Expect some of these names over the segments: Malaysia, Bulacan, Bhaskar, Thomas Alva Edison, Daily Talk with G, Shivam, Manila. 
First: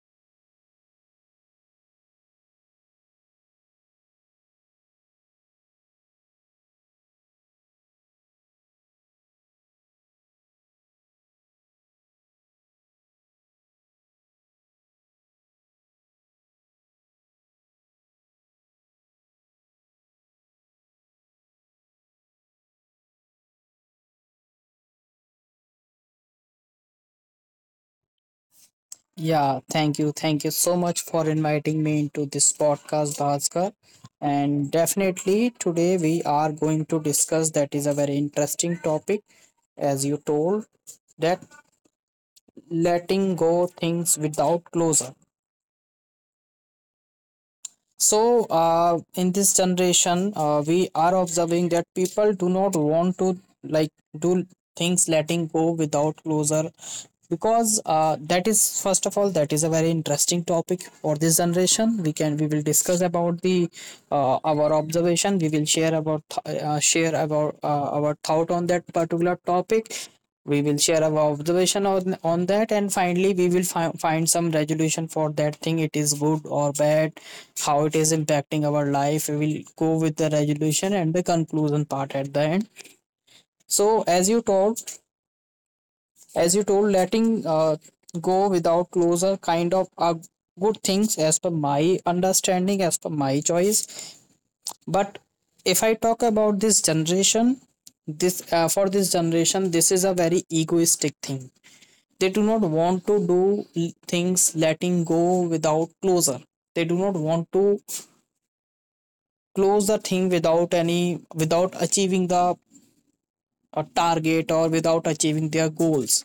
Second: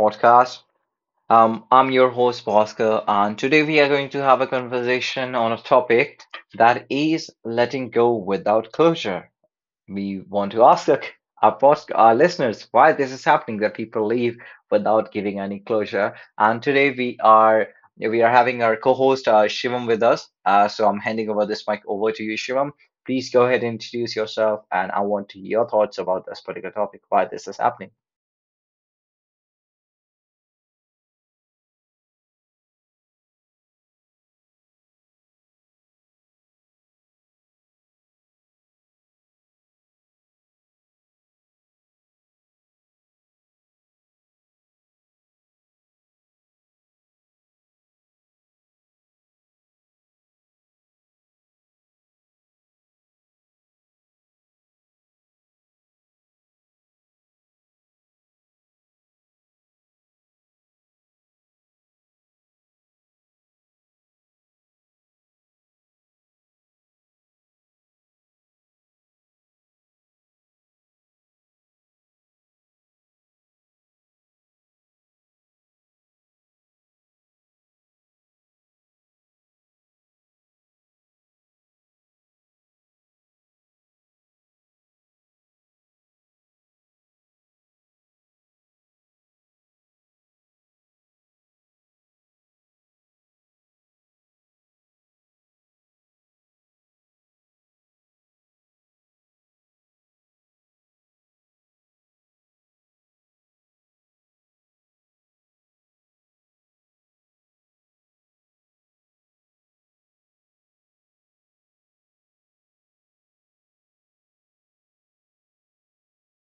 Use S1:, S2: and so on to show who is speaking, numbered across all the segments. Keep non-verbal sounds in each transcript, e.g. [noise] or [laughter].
S1: podcast. I'm your host, Bhaskar, and today we are going to have a conversation on a topic that is letting go without closure. We want to ask our listeners why this is happening, that people leave without giving any closure. And today we are having our co-host Shivam with us. So I'm handing over this mic over to you, Shivam. Please go ahead and introduce yourself, and I want to hear your thoughts about this particular topic, why this is happening.
S2: Yeah, thank you. Thank you so much for inviting me into this podcast, Bhaskar. And definitely today we are going to discuss that is a very interesting topic, as you told, that letting go things without closure. So, in this generation, we are observing that people do not want to like do things letting go without closure because that is first of all that is a very interesting topic for this generation we will discuss about the our observation we will share about share about our thought on that particular topic. We will share our observation on that, and finally we will find some resolution for that thing, it is good or bad, how it is impacting our life. We will go with the resolution and the conclusion part at the end. So as you told, letting go without closure kind of are good things as per my understanding, as per my choice. But if I talk about this generation, this for this generation this is a very egoistic thing. They do not want to do things letting go without closure. They do not want to close the thing without any, without achieving the target or without achieving their goals.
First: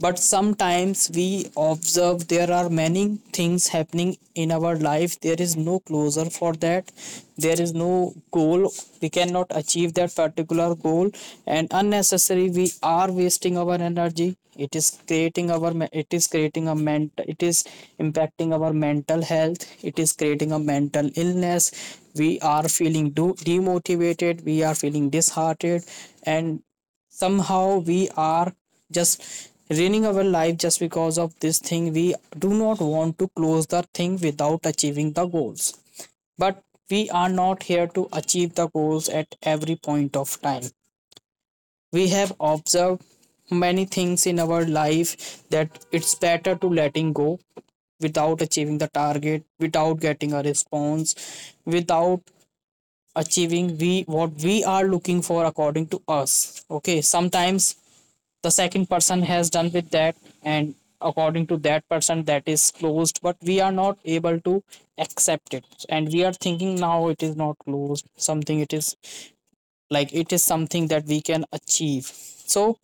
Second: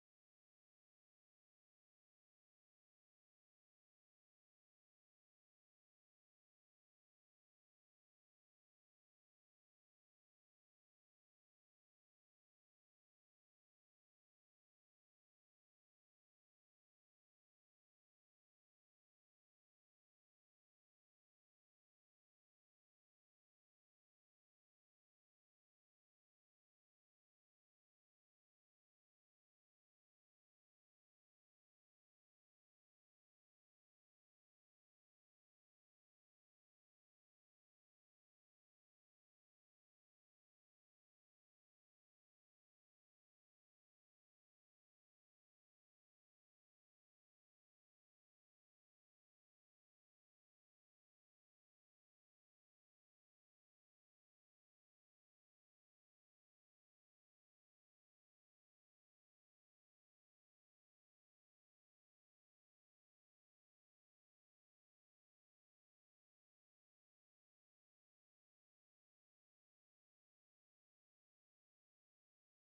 S2: But sometimes we observe there are many things happening in our life, there is no closure for that. There is no goal, we cannot achieve that particular goal, and unnecessary we are wasting our energy. It is creating our, it is creating a mental, it is impacting our mental health, it is creating a mental illness. We are feeling demotivated, we are feeling disheartened, and somehow we are just ruining our life just because of this thing. We do not want to close the thing without achieving the goals. But we are not here to achieve the goals at every point of time. We have observed many things in our life that it's better to letting go without achieving the target, without getting a response, without achieving we what we are looking for according to us. Okay, sometimes the second person has done with that, and according to that person that is closed, but we are not able to accept it, and we are thinking now it is not closed, something it is like it is something that we can achieve. So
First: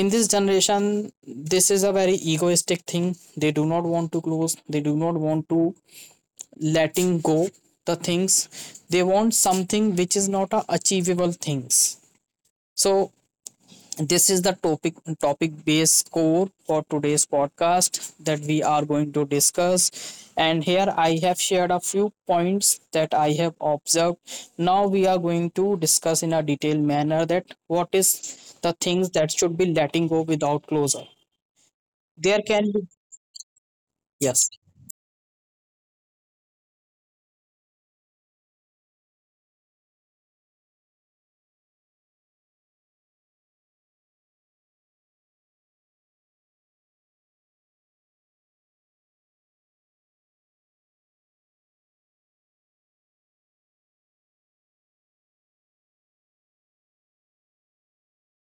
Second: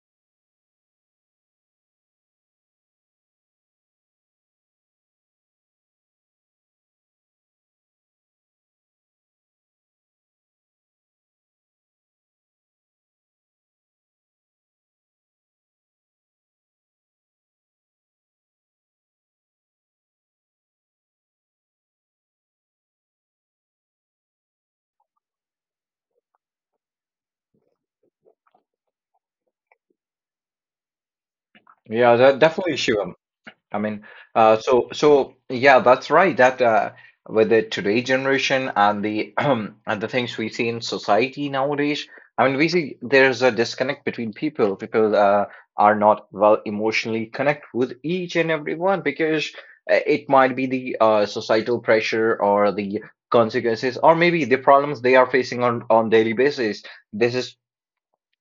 S2: in this generation this is a very egoistic thing, they do not want to close, they do not want to letting go the things. They want something which is not a achievable things. So this is the topic based core for today's podcast that we are going to discuss, and here I have shared a few points that I have observed. Now we are going to discuss in a detailed manner that what is the things that should be letting go without closure.
S1: Yeah,
S2: There
S1: that
S2: can
S1: definitely,
S2: be
S1: Shivam. I mean,
S2: yes
S1: uh, so so yeah, that's right. That With the today generation and the [clears throat] and the things we see in society nowadays, I mean, we see there's a disconnect between people. People are not well emotionally connect with each and everyone because it might be the societal pressure or the consequences, or maybe the problems they are facing on daily basis. This is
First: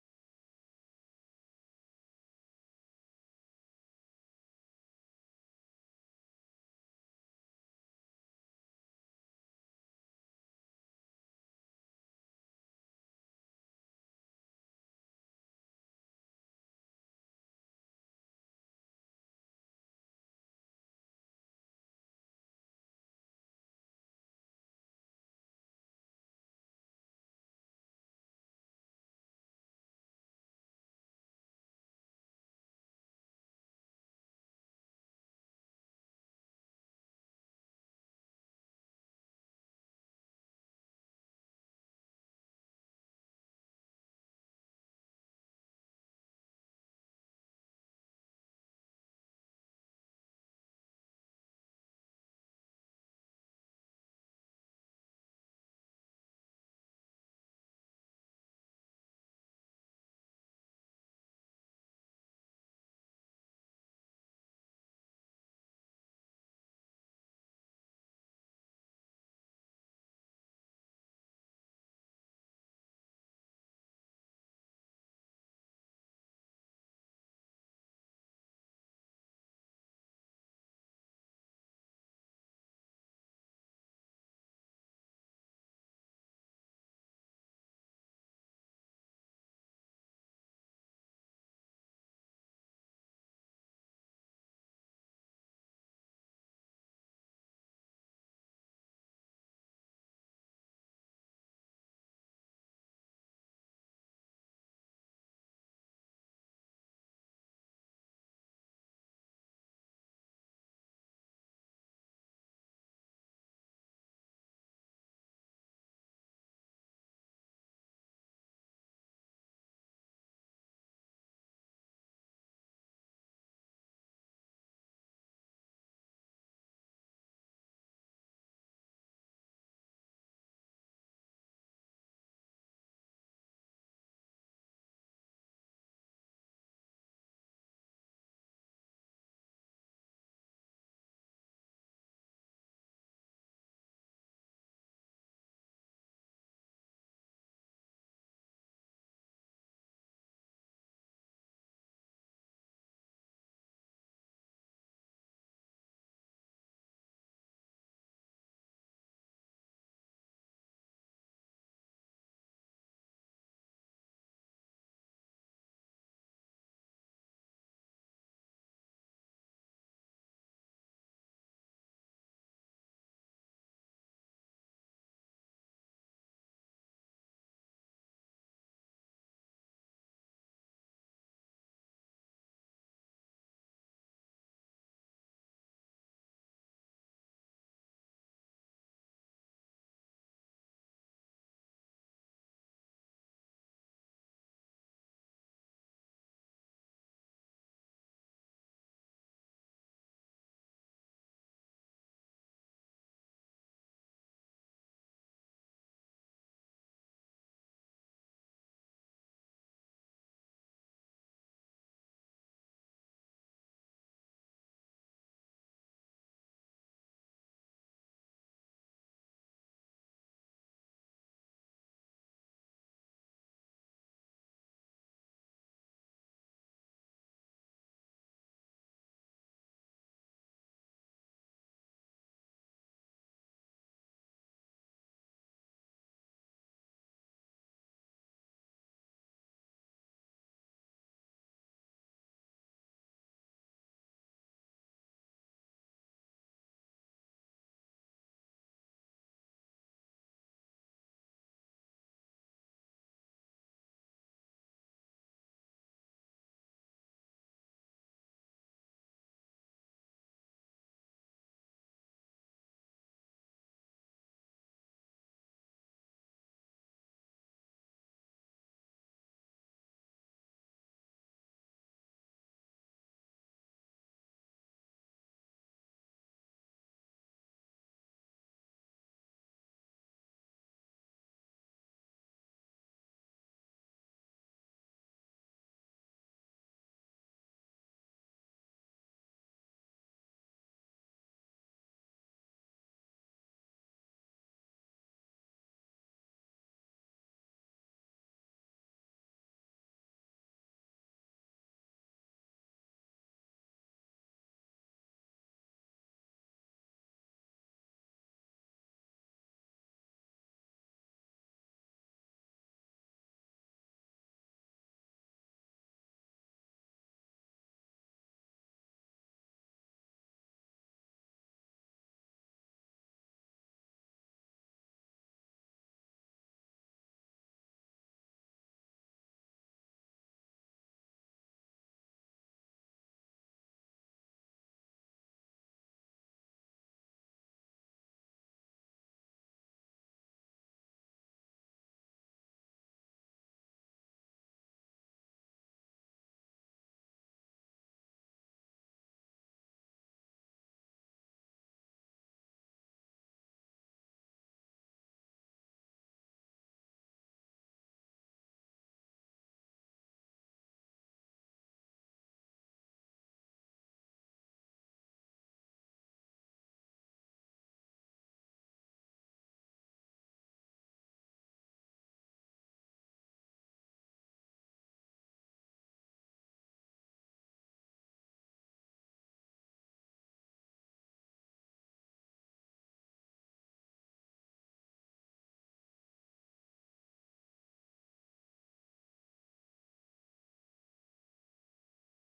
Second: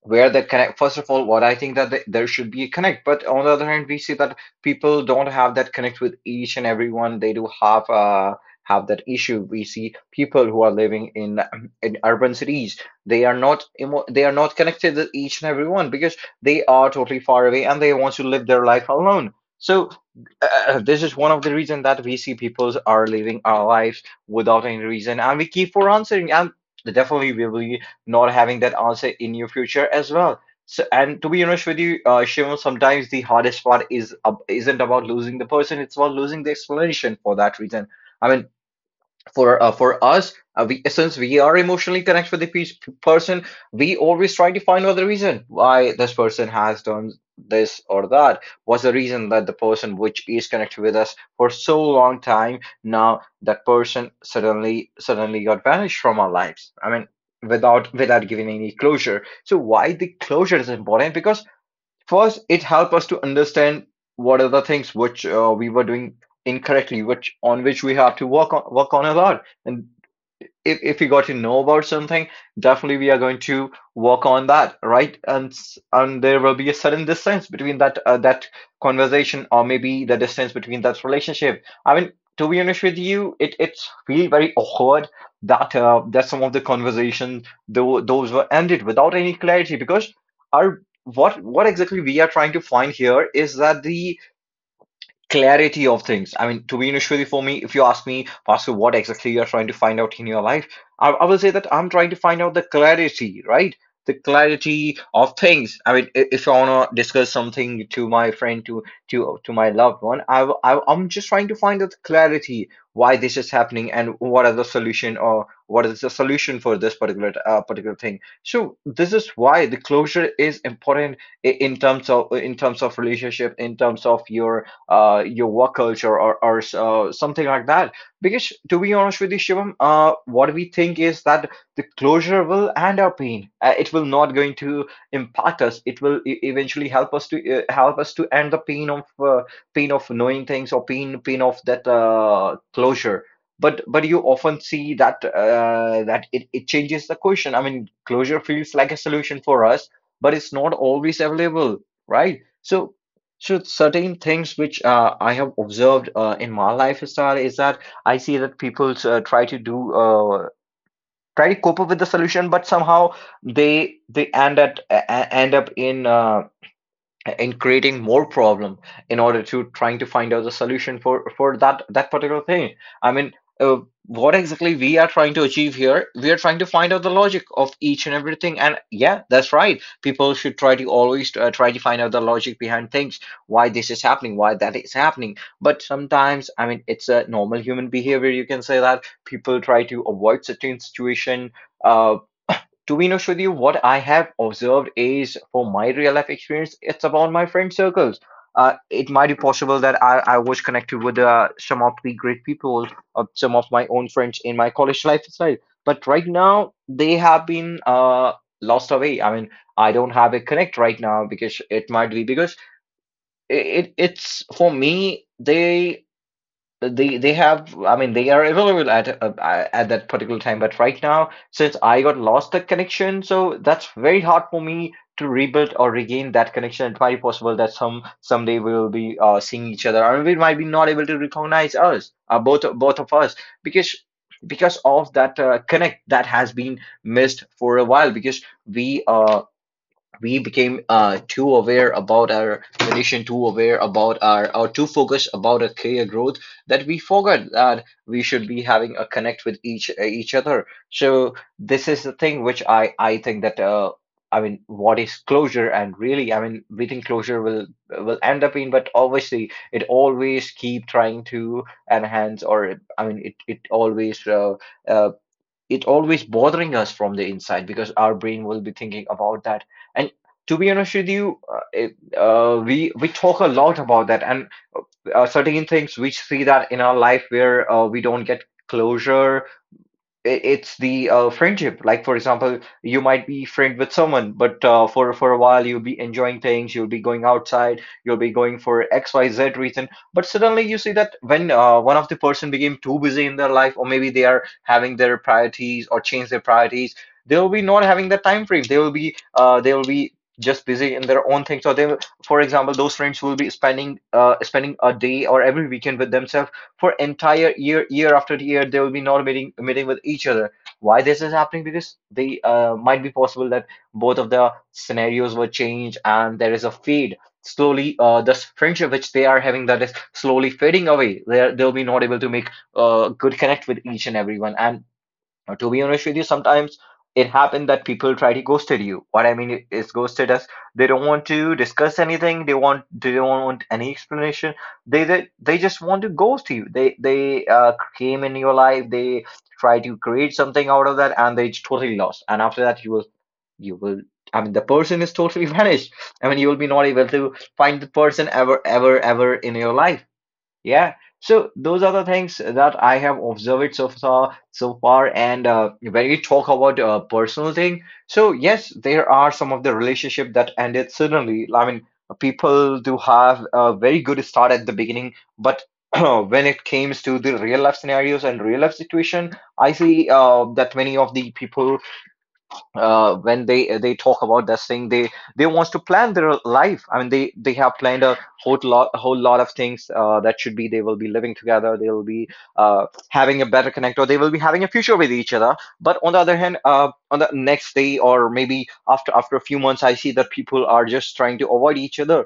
S1: where the connect, first of all, what I think, that there should be a connect. But on the other hand, we see that people don't have that connect with each and everyone. They do have that issue. We see people who are living in [clears throat] in urban cities, they are not emo- they are not connected with each and everyone because they are totally far away and they want to live their life alone. So this is one of the reasons that we see people are living our lives without any reason, and we keep for answering, and definitely we will not having that answer in your future as well. So, and to be honest with you, Shivam, sometimes the hardest part isn't about losing the person; it's about losing the explanation for that reason. I mean, for us we since we are emotionally connected with the person, we always try to find out the reason why this person has done this or that, what's the reason that the person which is connected with us for so long time, now that person suddenly got vanished from our lives. I mean, without giving any closure. So why the closure is important, because first, it helped us to understand what are the things which we were doing incorrectly, which, on which we have to work on a lot. And if we got to know about something, definitely we are going to work on that, right? And there will be a sudden distance between that conversation, or maybe the distance between that relationship. I mean, to be honest with you, it's really very awkward that that some of the conversation, though those were ended without any clarity. Because our, what exactly we are trying to find here is that the clarity of things. I mean, to be Vishwari, for me, if you ask me, Pastor, what exactly you're trying to find out in your life, I will say that I'm trying to find out the clarity, right? The clarity of things. I mean, if I wanna discuss something to my friend, to my loved one, I am just trying to find out clarity, why this is happening and what are the solution or what is the solution for this particular thing. So this is why the closure is important, in terms of relationship, in terms of your work culture, or something like that. Because to be honest with you, Shivam, what we think is that the closure will end our pain. It will not going to impact us. It will eventually help us to end the pain of knowing things, or pain of that closure. But you often see that it changes the question. I mean, closure feels like a solution for us, but it's not always available, right? So so certain things which I have observed in my lifestyle is that I see that people try to cope up with the solution, but somehow they end up in creating more problem in order to trying to find out the solution for that that particular thing. I mean, uh, what exactly we are trying to achieve here? We are trying to find out the logic of each and everything. And yeah, that's right, people should try to always try to find out the logic behind things, why this is happening, why that is happening. But sometimes, I mean, it's a normal human behavior, you can say that people try to avoid certain situation. uh, to be honest with you, what I have observed is for my real life experience, it's about my friend circles. It might be possible that I was connected with some of the great people, of some of my own friends in my college lifestyle. But right now, they have been lost away. I mean, I don't have a connect right now, because it might be because it's for me, they have I mean they are available at that particular time, but right now, since I got lost the connection, so that's very hard for me to rebuild or regain that connection. It might be possible that someday we will be seeing each other, or we might be not able to recognize us, both of us. because because of that connect that has been missed for a while, because we became too aware about our condition, too aware about our, or too focused about our career growth, that we forgot that we should be having a connect with each other. So this is the thing which I think that, I mean, what is closure? And really, I mean, we think closure will end up in, but obviously it always keep trying to enhance, or I mean, it always uh, it always bothering us from the inside, because our brain will be thinking about that. And to be honest with you, we talk a lot about that. And certain things we see that in our life, where we don't get closure, it's the friendship, like for example, you might be friend with someone, but for a while you'll be enjoying things, you'll be going outside, you'll be going for xyz reason. But suddenly you see that when one of the person became too busy in their life, or maybe they are having their priorities or change their priorities, they will be not having the time frame, they will be just busy in their own things. So for example, those friends will be spending a day or every weekend with themselves, for entire year after year they will be not meeting with each other. Why this is happening? Because they might be possible that both of the scenarios were changed, and there is a fade, slowly this friendship which they are having, that is slowly fading away. They they'll be not able to make good connect with each and everyone. And to be honest with you, sometimes it happened that people try to ghosted you. What I mean is ghosted us. They don't want to discuss anything. They don't want any explanation. They just want to ghost you. They came in your life, they try to create something out of that, and they totally lost. And after that, you will you will. I mean, the person is totally [laughs] vanished. I mean, you will be not able to find the person ever ever in your life. Yeah. So those are the things that I have observed so far. And when we talk about personal thing, so yes, there are some of the relationship that ended suddenly. I mean, people do have a very good start at the beginning, but [clears throat] when it comes to the real life scenarios and real life situation, I see that many of the people when they talk about this thing they wants to plan their life. I mean, they have planned a whole lot of things that should be, they will be living together, they will be having a better connect, or they will be having a future with each other. But on the other hand, on the next day or maybe after a few months, I see that people are just trying to avoid each other,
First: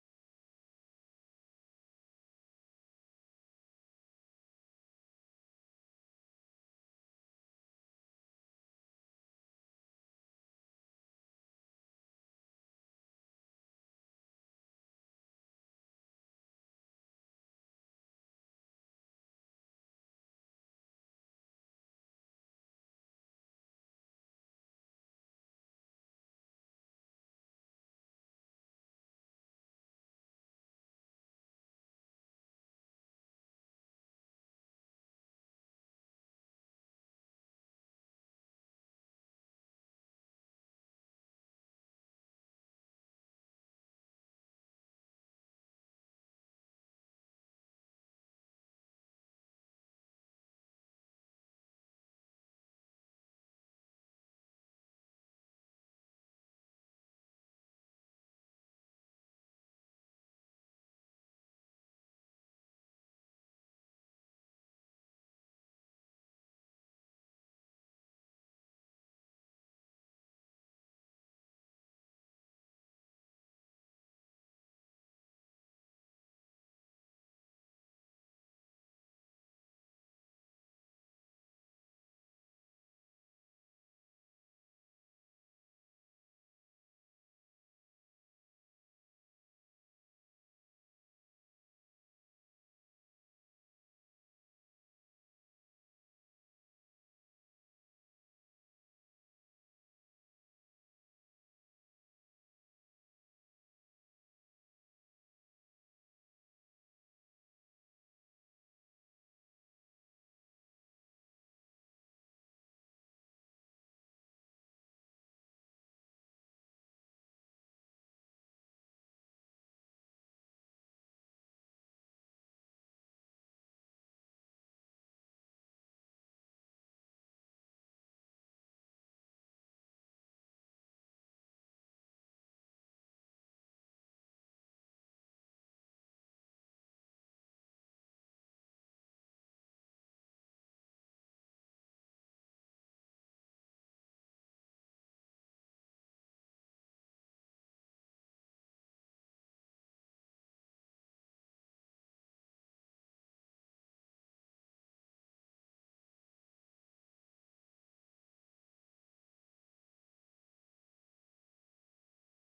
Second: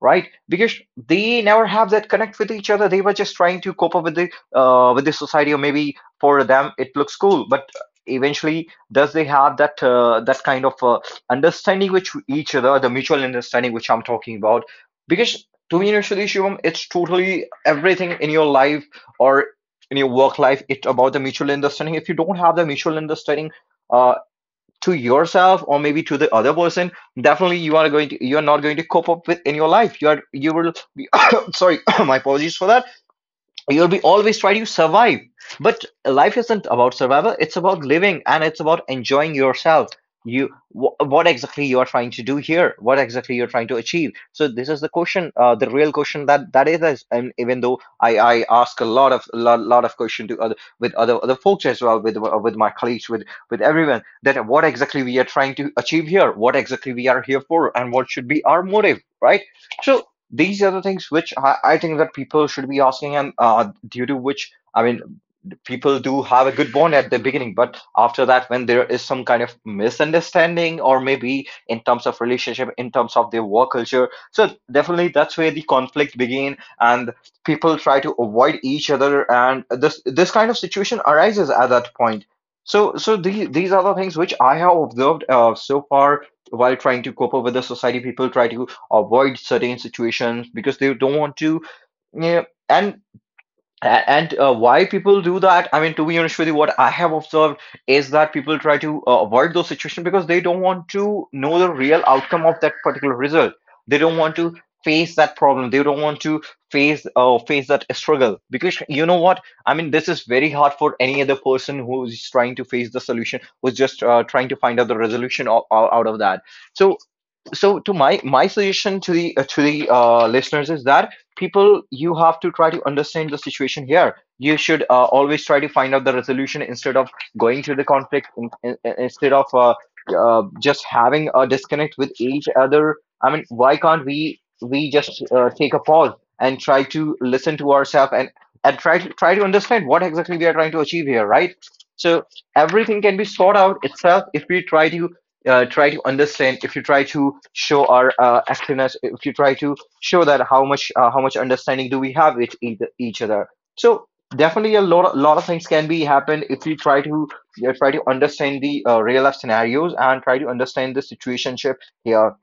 S1: right? Because they never have that connect with each other. They were just trying to cope up with the society, or maybe for them it looks cool, but eventually, does they have that that kind of understanding with each other, the mutual understanding which I'm talking about? Because to me, initially, Shivam, it's totally everything in your life or in your work life. It's about the mutual understanding. If you don't have the mutual understanding uh, to yourself or maybe to the other person, definitely you are not going to cope up with in your life. You will [coughs] sorry, [coughs] my apologies for that. You'll be always trying to survive, but life isn't about survival. It's about living, and it's about enjoying yourself. What exactly you are trying to do here? What exactly you're trying to achieve? So this is the question, the real question and even though I ask a lot of lot of question to other, with other folks as well, with my colleagues, with everyone, that what exactly we are trying to achieve here, what exactly we are here for, and what should be our motive, right? So these are the things which I think that people should be asking. And due to which, I mean, people do have a good bond at the beginning, but after that, when there is some kind of misunderstanding, or maybe in terms of relationship, in terms of their work culture, so definitely that's where the conflict begin. And people try to avoid each other, and this kind of situation arises at that point. So these are the things which I have observed so far. While trying to cope up with the society, people try to avoid certain situations because they don't want to. Yeah. And a- And why people do that? I mean, to be honest with you, what I have observed is that people try to avoid those situations because they don't want to know the real outcome of that particular result. They don't want to face that problem. They don't want to face face that struggle. Because you know what? I mean, this is very hard for any other person who's trying to face the solution, who's just trying to find out the resolution out of that. So to my suggestion to the listeners is that, people, you have to try to understand the situation here. You should always try to find out the resolution instead of going to the conflict, instead of just having a disconnect with each other. I mean, why can't we just take a pause and try to listen to ourselves, and try to understand what exactly we are trying to achieve here, right? So everything can be sought out itself if we try to try to understand, if you try to show our activeness, if you try to show that how much understanding do we have with each other. So definitely a lot of things can be happen if you try to, you know, try to understand the real life scenarios and try to understand the situationship here.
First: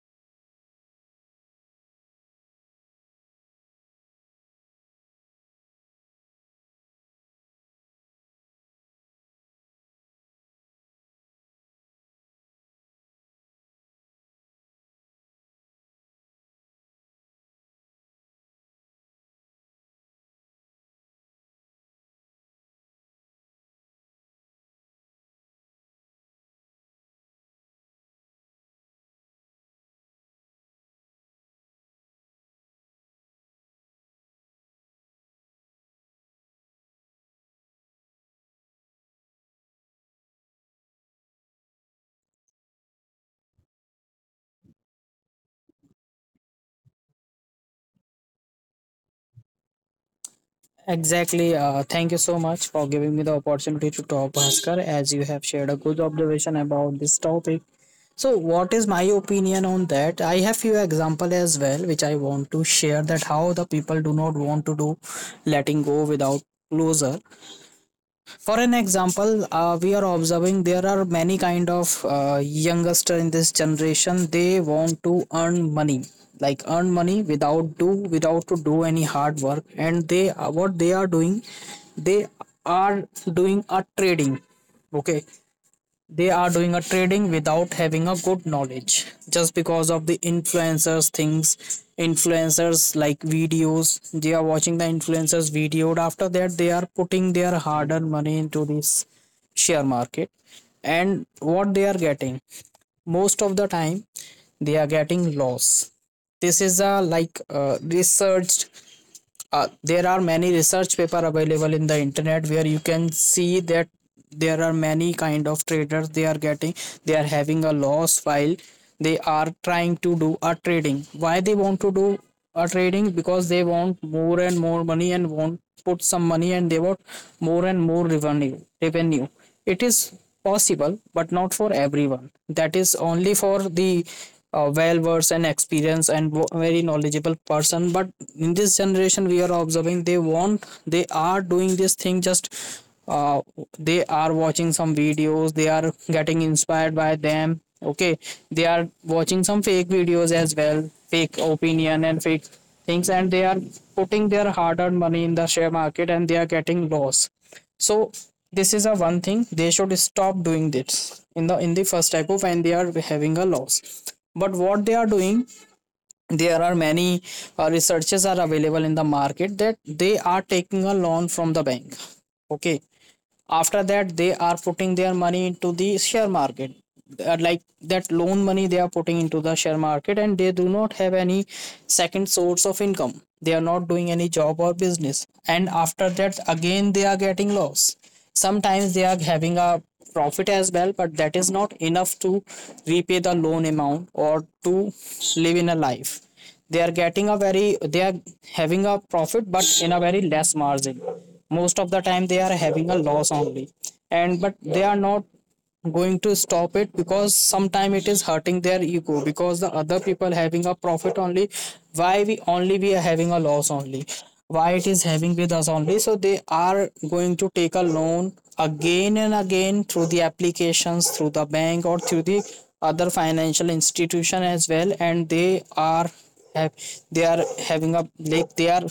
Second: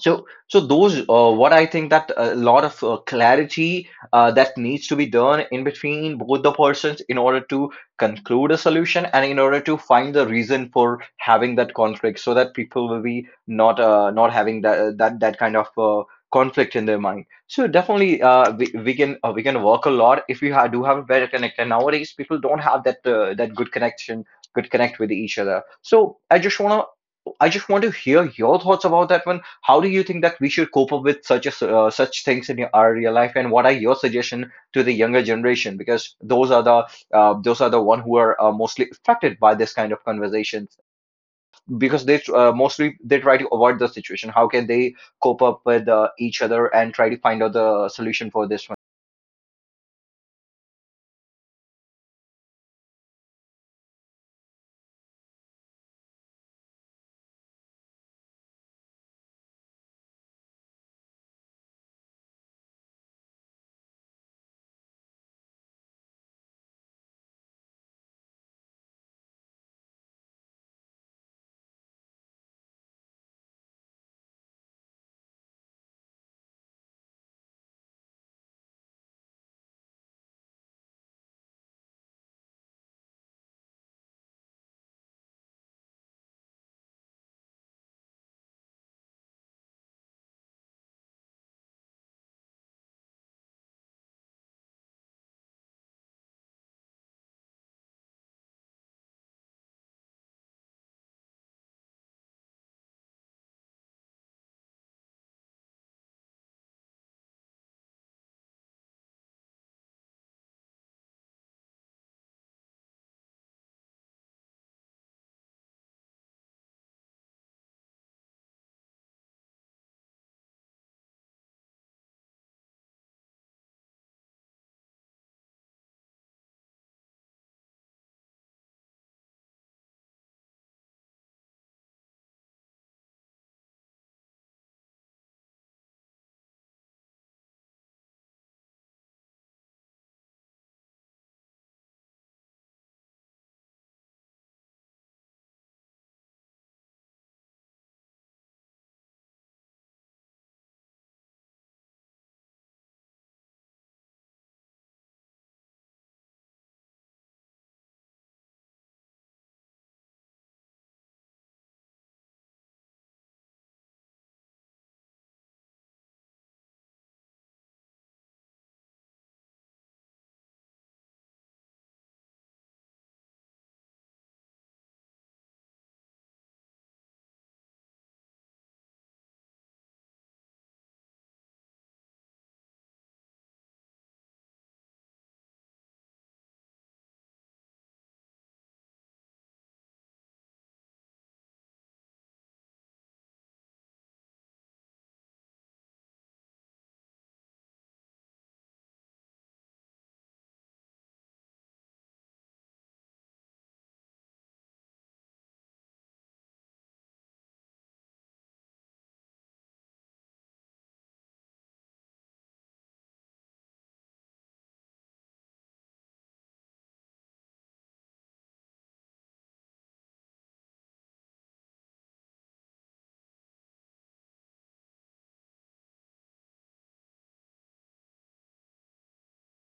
S1: So, those what I think, that a lot of clarity that needs to be done in between both the persons in order to conclude a solution, and in order to find the reason for having that conflict, so that people will be not not having that kind of conflict in their mind. So definitely, we can we can work a lot if do have a better connect. And nowadays, people don't have that that good connection, good connect with each other. So I just want to hear your thoughts about that one. How do you think that we should cope up with such such things in our real life, and what are your suggestion to the younger generation? Because those are the one who are mostly affected by this kind of conversations, because they mostly they try to avoid the situation. How can they cope up with each other and try to find out the solution for this one?
S2: exactly. Thank you so much for giving me the opportunity to talk, Bhaskar. As you have shared a good observation about this topic. So, what is my opinion on that? I have few example as well, which I want to share that how the people do not want to do letting go without closure. For an example, we are observing there are many kind of youngster in this generation. They want to earn money, like earn money without do without to do any hard work, and they what they are doing a trading, okay. They are doing a trading without having a good knowledge. Just because of the influencers things, influencers like videos, they are watching the influencers video. After that, they are putting their hard-earned money into this share market. And what they are getting, most of the time, they are getting loss. This is a like researched, there are many research paper available in the internet where you can see that there are many kind of traders, they are getting, they are having a loss while they are trying to do a trading. Why they want to do a trading? Because they want more and more money and want put some money, and they want more and more revenue revenue. It is possible but not for everyone, that is only for the well versed and experienced and very knowledgeable person. But in this generation we are observing they are doing this thing just uh, they are watching some videos, they are getting inspired by them, okay. They are watching some fake videos as well, fake opinion and fake things, and they are putting their hard earned money in the share market, and they are getting loss. So this is a one thing, they should stop doing this in the first type of when they are having a loss. But what they are doing, there are many researches are available in the market, that they are taking a loan from the bank, okay. After that they are putting their money into the share market. Like that loan money they are putting into the share market, and they do not have any second source of income. They are not doing any job or business, and after that again they are getting loss. Sometimes they are having a profit as well, but that is not enough to repay the loan amount or to live in a life. They are getting a very, they are having a profit but in a very less margin. Most of the time they are having a loss only, and but they are not going to stop it, because sometime it is hurting their ego because the other people having a profit only. Why we only we are having a loss only? Why it is having with us only? So they are going to take a loan again and again through the applications, through the bank, or through the other financial institution as well, and they are have, they are having a like they are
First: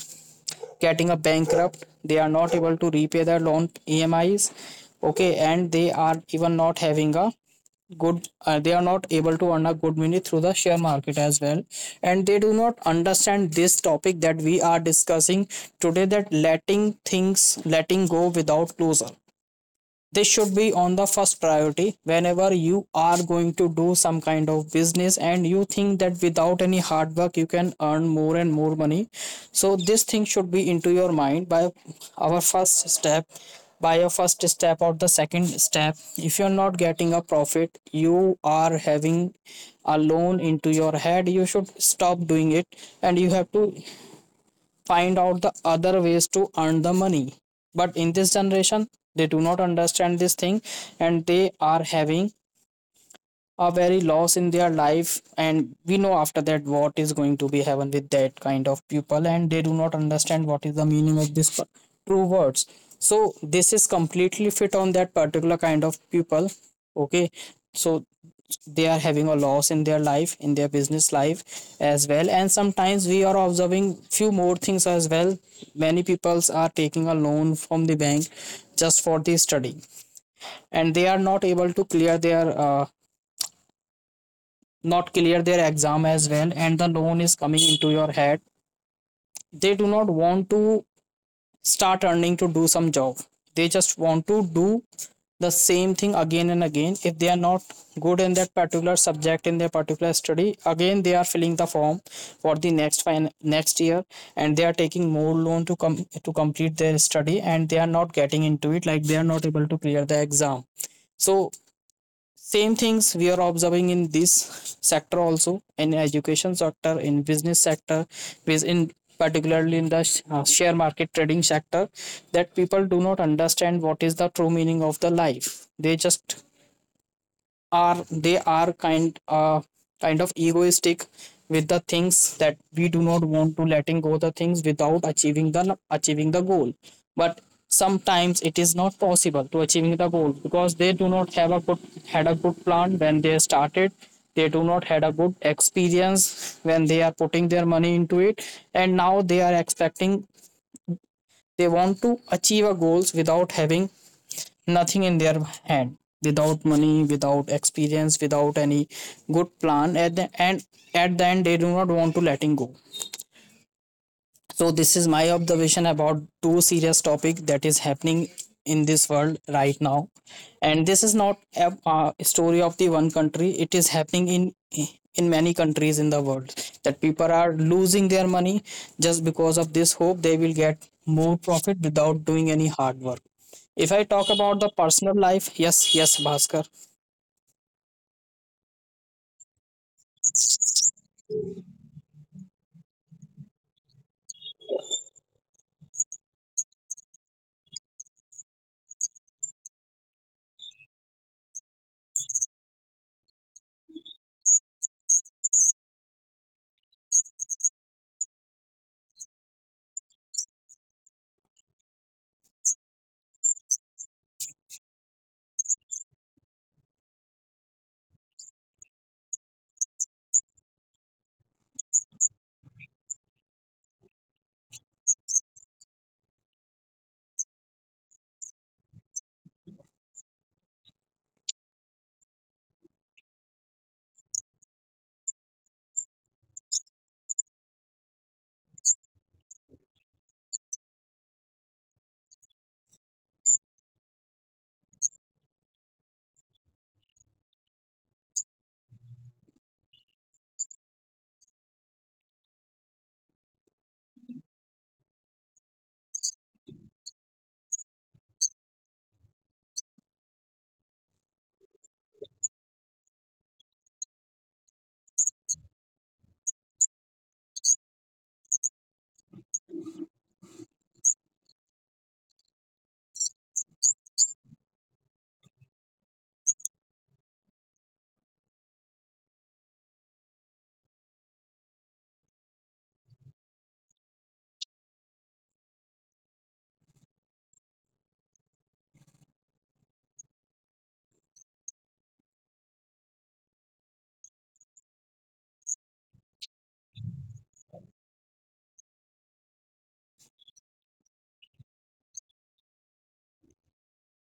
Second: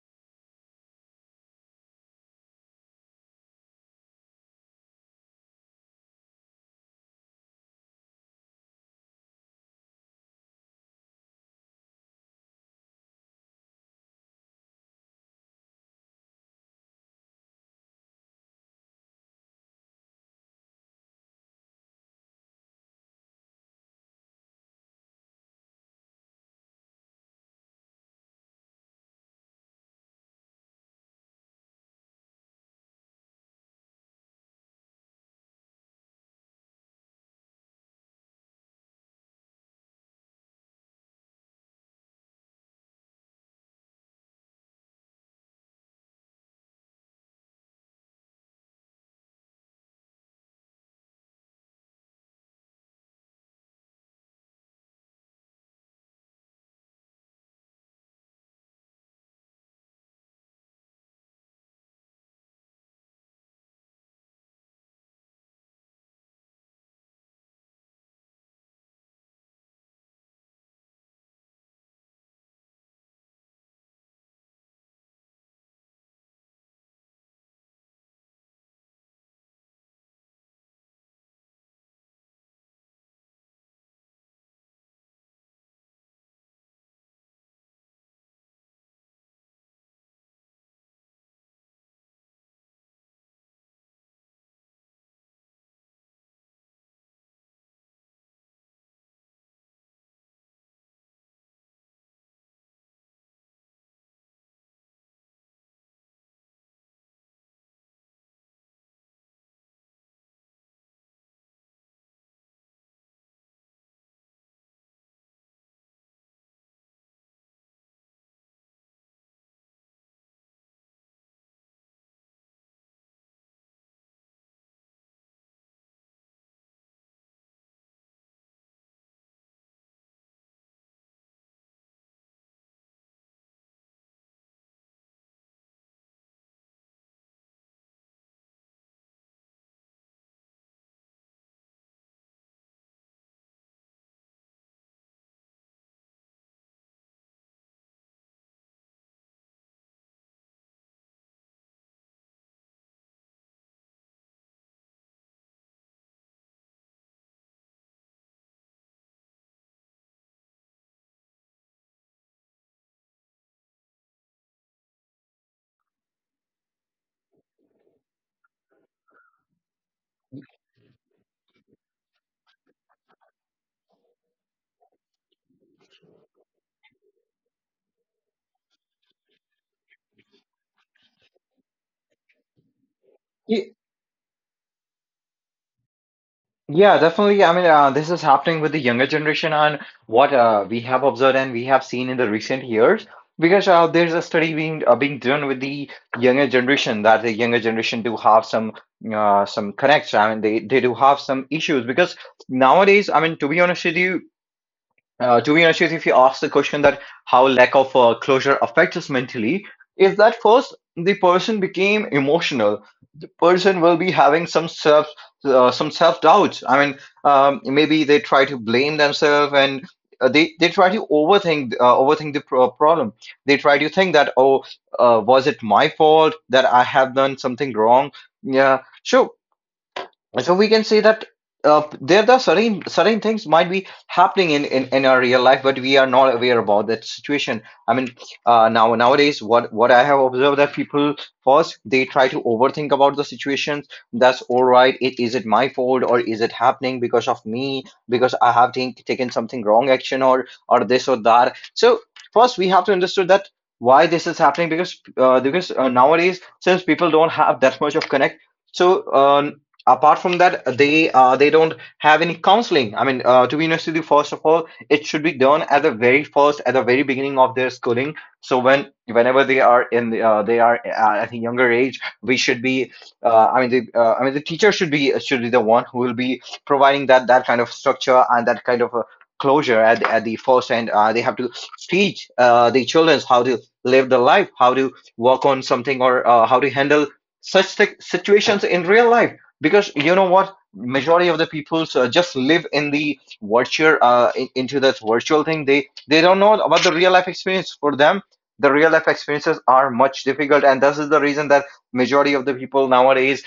S2: getting a bankrupt, they are not able to repay their loan emis, okay. And they are even not having a good, they are not able to earn a good money through the share market as well. And they do not understand this topic that we are discussing today, that letting things letting go without closure. This should be on the first priority whenever you are going to do some kind of business and you think that without any hard work you can earn more and more money. So this thing should be into your mind by our first step, by your first step or the second step. If you're not getting a profit, you are having a loan into your head, you should stop doing it, and you have to find out the other ways to earn the money. But in this generation they do not understand this thing, and they are having a very loss in their life, and we know after that what is going to be happen with that kind of people. And they do not understand what is the meaning of this true words. So this is completely fit on that particular kind of people, okay. So they are having a loss in their life, in their business life as well. And sometimes we are observing few more things as well. Many peoples are taking a loan from the bank just for the study, and they are not able to clear their not clear their exam as well, and the loan is coming into your head. They do not want to start earning to do some job, they just want to do the same thing again and again. If they are not good in that particular subject, in their particular study, again they are filling the form for the next year, and they are taking more loan to come to complete their study, and they are not getting into it, like they are not able to clear the exam. So same things we are observing in this sector also, in education sector, in business sector, with in particularly in the share market trading sector, that people do not understand what is the true meaning of the life. They just are they are kind of egoistic with the things, that we do not want to letting go the things without achieving the goal. But sometimes it is not possible to achieving the goal because they do not have a good had a good plan when they started. They do not had a good experience when they are putting their money into it, and now they are expecting, they want to achieve a goals without having nothing in their hand, without money, without experience, without any good plan. At the end, at the end, they do not want to letting go. So this is my observation about two serious topic that is happening in this world right now, and this is not a story of the one country, it is happening in many countries in the world, that people are losing their money just because of this hope they will get more profit without doing any hard work. If I talk
S1: Yeah,
S2: about the personal life, yes yes Bhaskar,
S1: Yeah, definitely. I mean, this is happening with the younger generation on what we have observed and we have seen in the recent years. Because there's a study being being done with the younger generation, that the younger generation do have some connects. I mean, they do have some issues because nowadays, I mean, to be honest with you, if you ask the question that how lack of closure affects us mentally, is that first the person became emotional, person will be having some self doubts. I mean, maybe they try to blame themselves, and they try to overthink overthink the problem. They try to think that, oh, was it my fault that I have done something wrong? Yeah, sure. So we can say that there are certain things might be happening in our real life, but we are not aware about that situation. I mean, now nowadays what I have observed, that people first they try to overthink about the situations, that's all right, is it my fault, or is it happening because of me, because I have taken something wrong action, or this or that. So first we have to understand that why this is happening, because nowadays since people don't have that much of connect, so apart from that, they don't have any counseling. I mean, to be honest with you, first of all, it should be done at the very first, at the very beginning of their schooling. So whenever they are in the, they are at a younger age, we should be I mean, the I mean, the teacher should be, should be the one who will be providing that kind of structure and that kind of closure at the first end. They have to teach the children how to live the life, how to work on something, or how to handle such situations in real life. Because you know what, majority of the people just live in the virtual, into that virtual thing. They don't know about the real life experience. For them, the real life experiences are much difficult, and this is the reason that majority of the people nowadays,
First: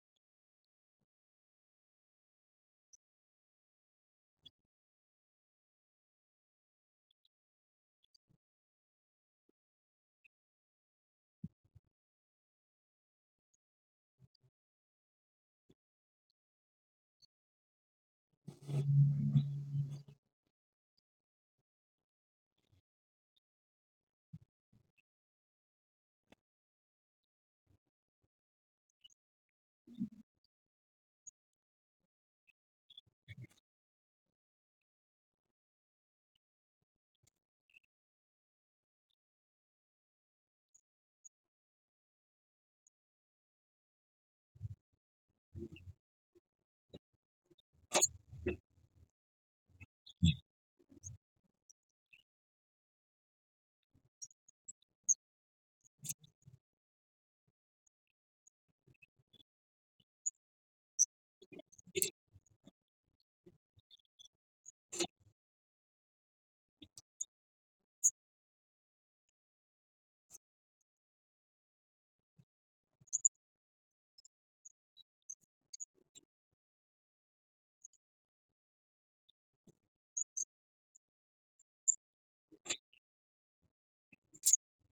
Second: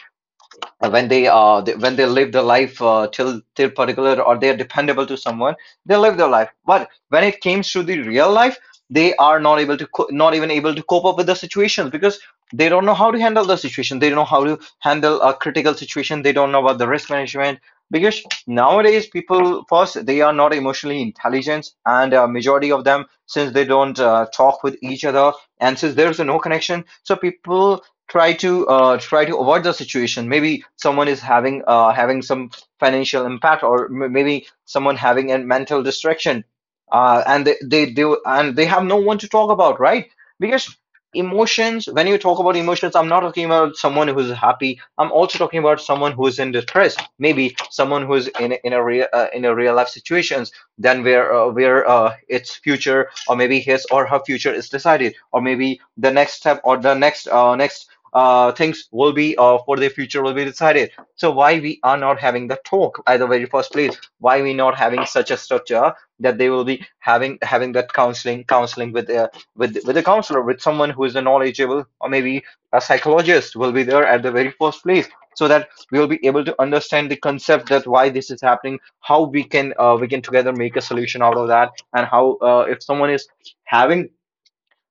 S1: when when they live their life till particular, or they are dependable to someone, they live their life. But when it comes to the real life, they are not able to not even able to cope up with the situations, because they don't know how to handle the situation, they don't know how to handle a critical situation, they don't know about the risk management. Because nowadays people first, they are not emotionally intelligent. And majority of them, since they don't talk with each other, and since there's no connection, so people try to try to avoid the situation. Maybe someone is having having some financial impact, or maybe someone having a mental distraction, and they do, and they have no one to talk about, right? Because emotions, when you talk about emotions, I'm not talking about someone who's happy. I'm also talking about someone who's in distress, maybe someone who's in a real life situations, then where its future, or maybe his or her future is decided, or maybe the next step, or the next next things will be for the future will be decided. So why we are not having the talk at the very first place? Why we not having such a structure that they will be having that counseling with a counselor, with someone who is knowledgeable, or maybe a psychologist will be there at the very first place, so that we will be able to understand the concept, that why this is happening, how we can together make a solution out of that, and how, if someone is having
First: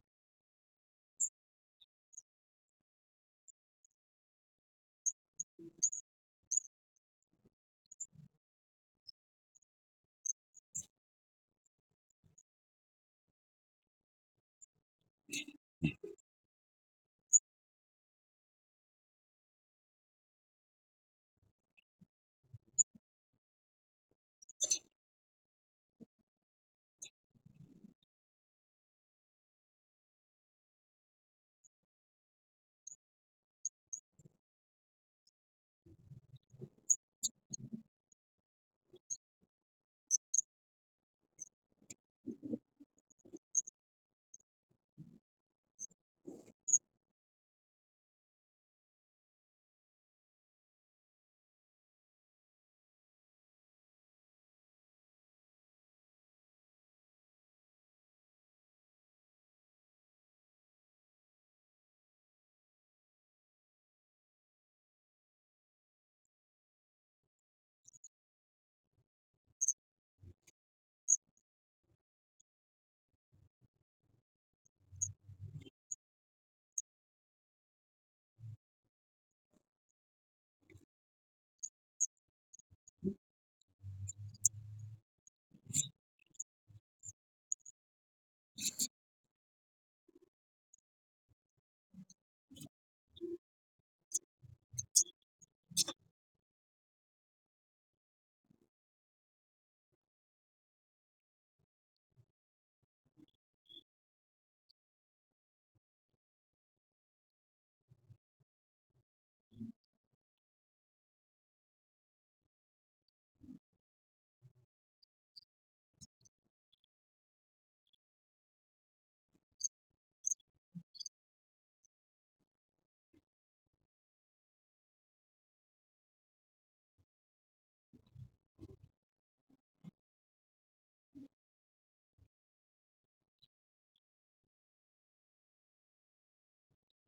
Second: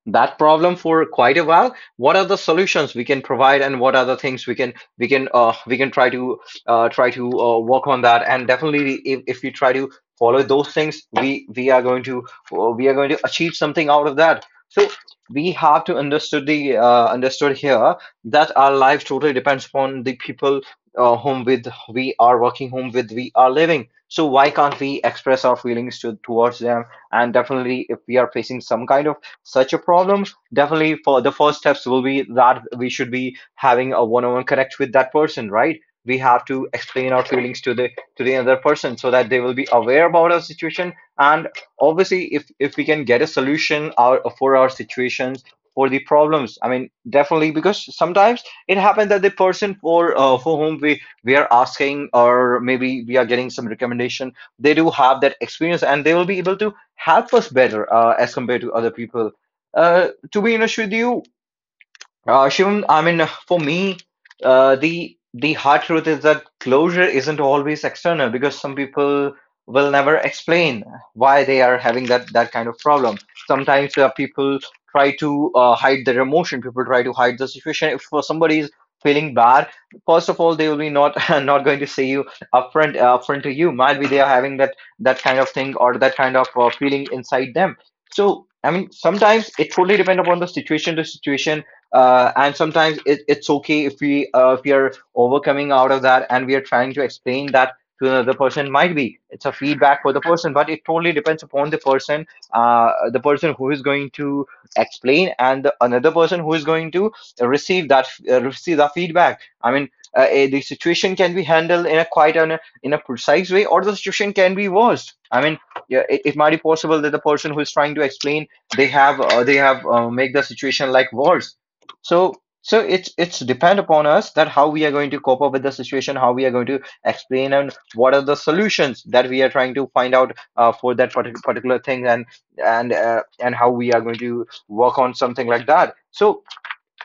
S1: that problem for quite a while, what are the solutions we can provide, and what are the things we can we can try to work on that. And definitely, if we try to follow those things, we are going to we are going to achieve something out of that. So we have to understood the understood here that our life totally depends upon the people whom with we are working, whom with we are living. So why can't we express our feelings towards them? And definitely, if we are facing some kind of such a problem, definitely for the first steps will be that we should be having a one-on-one connect with that person, right? We have to explain our feelings to the other person, so that they will be aware about our situation. And obviously, if we can get a solution for our situations, for the problems, I mean, definitely, because sometimes it happens that the person for whom we are asking, or maybe we are getting some recommendation, they do have that experience, and they will be able to help us better, as compared to other people. To be honest with you, Shivam, I mean, for me, the hard truth is that closure isn't always external, because some people will never explain why they are having that kind of problem. Sometimes people try to hide their emotion. People try to hide the situation. If for somebody is feeling bad, first of all, they will be not [laughs] not going to say you upfront to you. Might be they are having that kind of thing, or that kind of feeling inside them. So. I mean, sometimes it totally depends upon the situation to situation, and sometimes it's okay if we are overcoming out of that, and we are trying to explain that to another person. Might be it's a feedback for the person, but it totally depends upon the person, the person who is going to explain, and the another person who is going to receive that receive the feedback, I mean, the situation can be handled in a quite in a precise way, or the situation can be worse. I mean, yeah, it might be possible that the person who is trying to explain, they have make the situation like worse. So so it's depend upon us, that how we are going to cope up with the situation, how we are going to explain, and what are the solutions that we are trying to find out, for that particular thing, and and how we are going to work on something like that. So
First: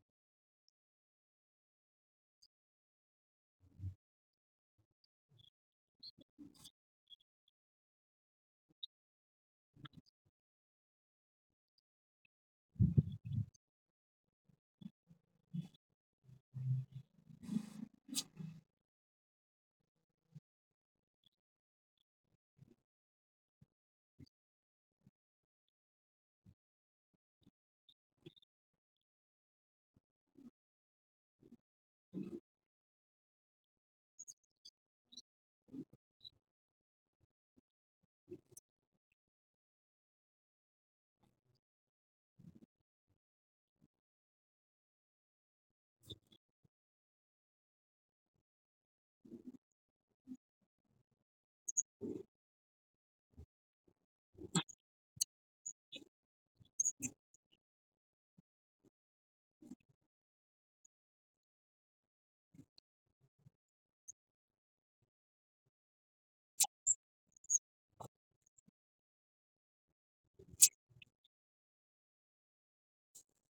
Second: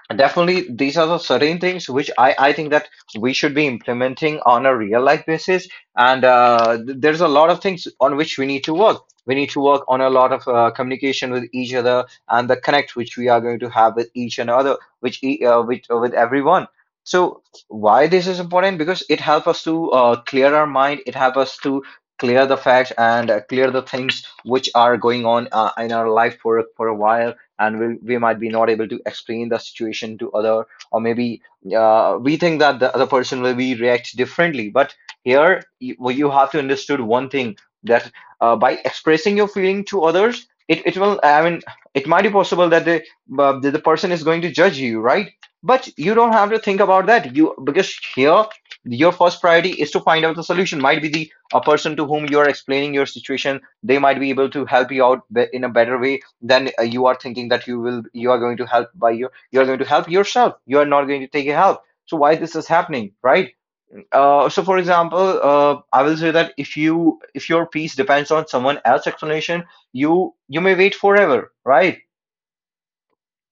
S1: and definitely, these are the certain things which I think that we should be implementing on a real life basis. And there's a lot of things on which we need to work. We need to work on a lot of communication with each other, and the connect which we are going to have with each and other, which with everyone. So why this is important? Because it helps us to clear our mind. It helps us to clear the facts, and clear the things which are going on in our life for a while, and we might be not able to explain the situation to other, or maybe we think that the other person will be react differently. But here you, well, you have to understood one thing, that by expressing your feeling to others, it will, I mean, it might be possible that the person is going to judge you, right? But you don't have to think about that you, because here your first priority is to find out the solution. Might be the a person to whom you are explaining your situation, they might be able to help you out in a better way, then you are thinking that you are going to help by your, you are going to help yourself, you are not going to take a help. So why this is happening, right? So for example, I will say that, if you, if your peace depends on someone else's explanation, you may wait forever, right?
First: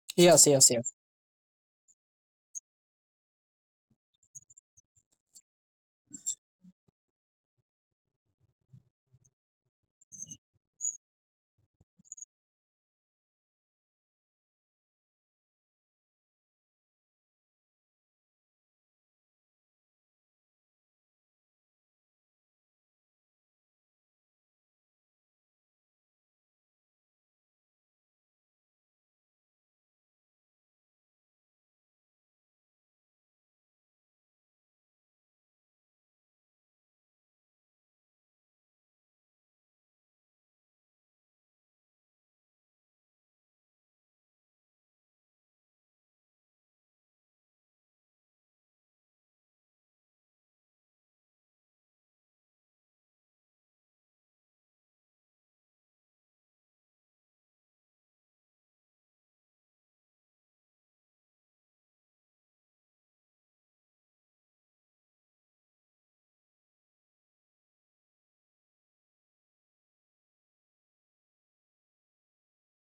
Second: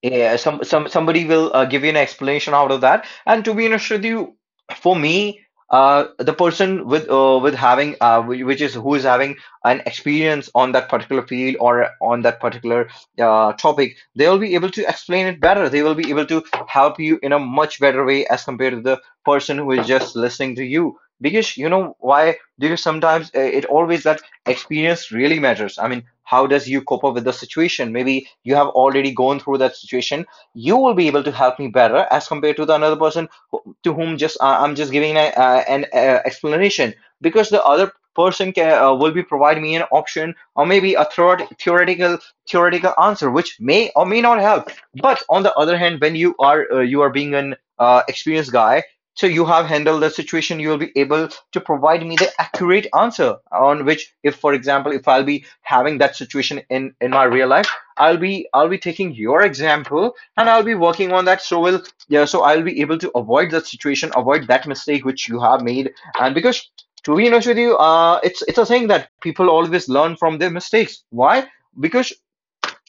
S1: Yeah,
S2: yes
S1: some
S2: yes
S1: some
S2: yes.
S1: somebody will give you an explanation out of that. And to be honest with you, for me, the person with having whi- which is who is having an experience on that particular field, or on that particular topic, they will be able to explain it better. They will be able to help you in a much better way as compared to the person who is just listening to you. Because you know why? Because sometimes it always that experience really matters. I mean, how does you cope up with the situation? Maybe you have already gone through that situation. You will be able to help me better as compared to the another person who- to whom just I'm just giving a, an explanation, because the other person can, will be providing me an option, or maybe a third theoretical answer, which may or may not help. But on the other hand, when you are being an experienced guy, so you have handled the situation. You will be able to provide me the accurate answer, on which, if for example, if I'll be having that situation in my real life, I'll be taking your example, and I'll be working on that. So will yeah. So I'll be able to avoid that situation, avoid that mistake which you have made. And because, to be honest with you, it's a thing that people always learn from their mistakes. Why? Because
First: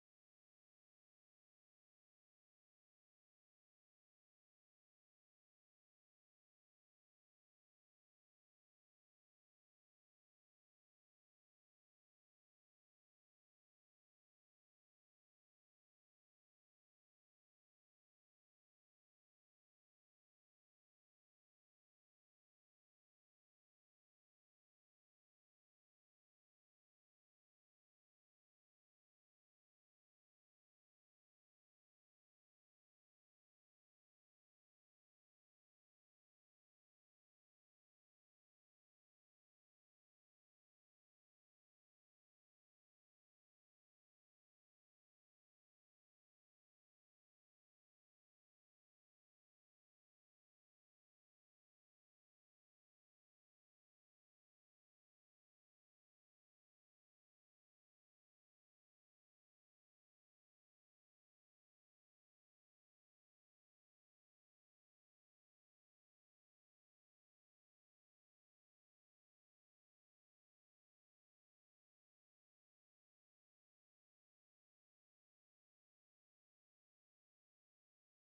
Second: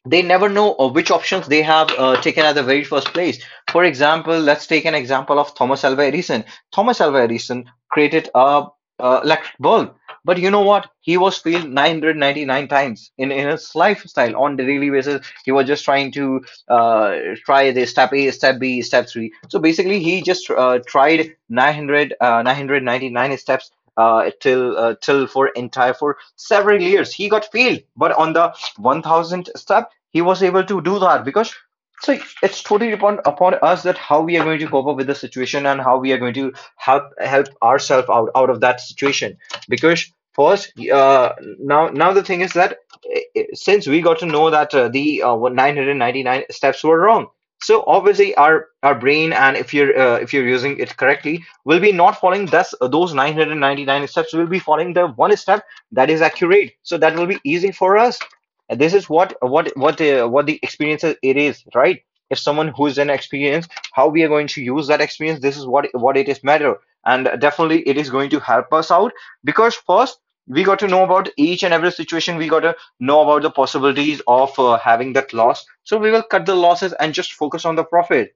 S1: they never know which options they have taken at the very first place. For example, let's take an example of Thomas Alva Edison. Thomas Alva Edison created a, uh, electric bulb, but you know what? He was failed 999 times in his lifestyle on the daily basis. He was just trying to uh, try the step A, step B, step three. So basically, he just tried 999 steps. Till for entire for several years he got failed, but on the 1000th step he was able to do that because. So it's totally upon us, that how we are going to cope up with the situation, and how we are going to help ourselves out of that situation, because first now the thing is that, since we got to know that the 999 steps were wrong, so obviously our brain, and if you're using it correctly, will be not following thus those 999 steps, will be following the one step that is accurate, so that will be easy for us. And this is what what the experience it is, right? If someone who is an experience, how we are going to use that experience, this is what it is matter, and definitely it is going to help us out. Because first we got to know about each and every situation. We got to know about the possibilities of having that loss, so we will cut the losses and just focus on the profit.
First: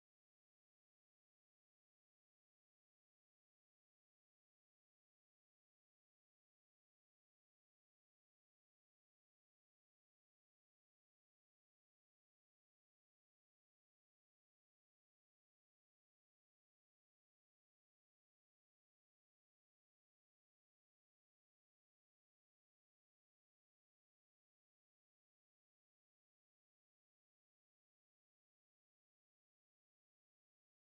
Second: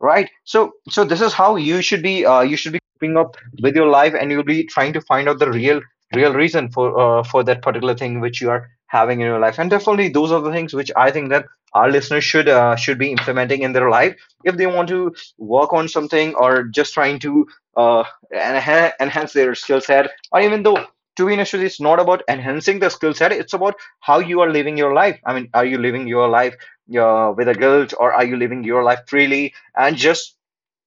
S1: Right. So this is how you should be. You should be keeping up with your life, and you'll be trying to find out the real reason for that particular thing which you are having in your life. And definitely, those are the things which I think that our listeners should be implementing in their life, if they want to work on something, or just trying to uh, enhance their skill set. Or even though, to be honest with you, it's not about enhancing the skill set. It's about how you are living your life. I mean, are you living your life with a guilt, or are you living your life freely, and just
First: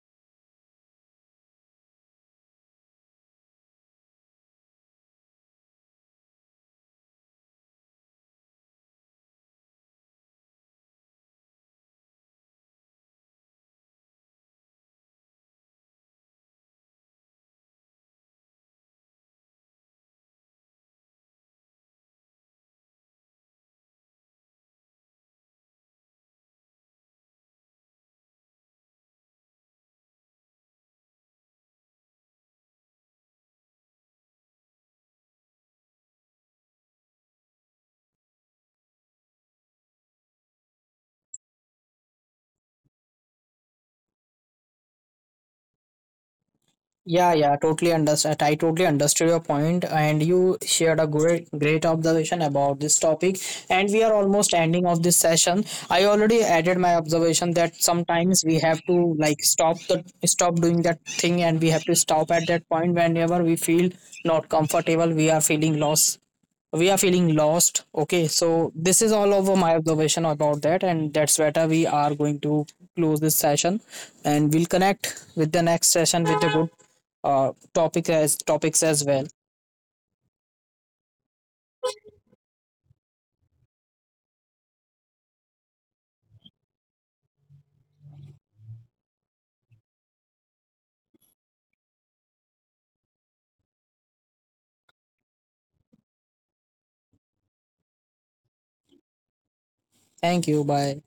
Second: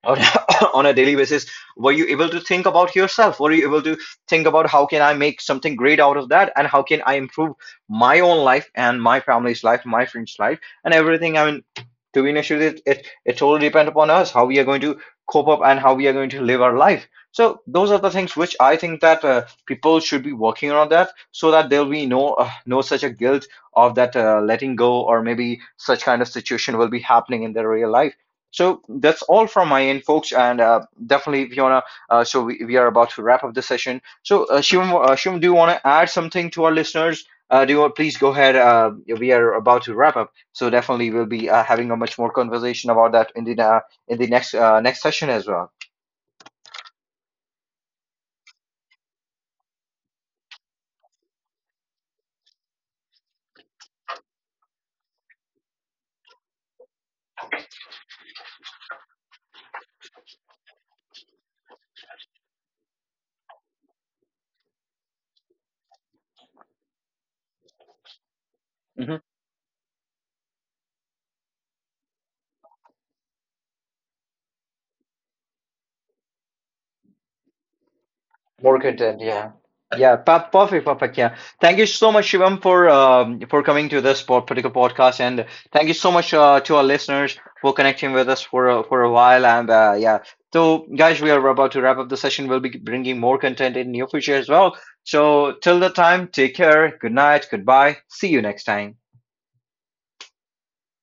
S1: on [laughs] on a daily basis? Were you able to think about yourself? Were you able to think about how can I make something great out of that, and how can I improve my own life, and my family's life, my friends life, and everything? I mean, to be honest with it, it it totally depends upon us how we are going to cope up, and how we are going to live our life. So those are the things which I think that people should be working on that, so that there'll be no no such a guilt of that letting go, or maybe such kind of situation will be happening in their real life. So that's all from my end, folks, and definitely, Fiona. So we are about to wrap up the session. So, Shivam, do you want to add something to our listeners? Do you want, please go ahead? We are about to wrap up, so definitely we'll be having a much more conversation about that in the next next session as well.
S2: Yeah, yeah, totally understand. I totally understood your point, and you shared a great, great observation about this topic. And we are almost ending of this session. I already added my observation that sometimes we have to like stop doing that thing, and we have to stop at that point whenever we feel not comfortable. We are feeling lost. We are feeling lost. Okay, so this is
S1: Mhm.
S2: all over my observation about that, and that's where we are going to close this session, and we'll connect with the next session with the good topic as topics as
S1: Morganton,
S2: well.
S1: yeah. Yeah, perfect, perfect. Yeah, thank you so much, Shivam, for coming to this particular podcast, and thank you so much to our listeners for connecting with us for for a while. And yeah, so guys, we are about to wrap up the session. We'll be bringing more content in near future as well. So till the time, take care. Good night. Goodbye. See you next time.
S2: Thank you. Bye.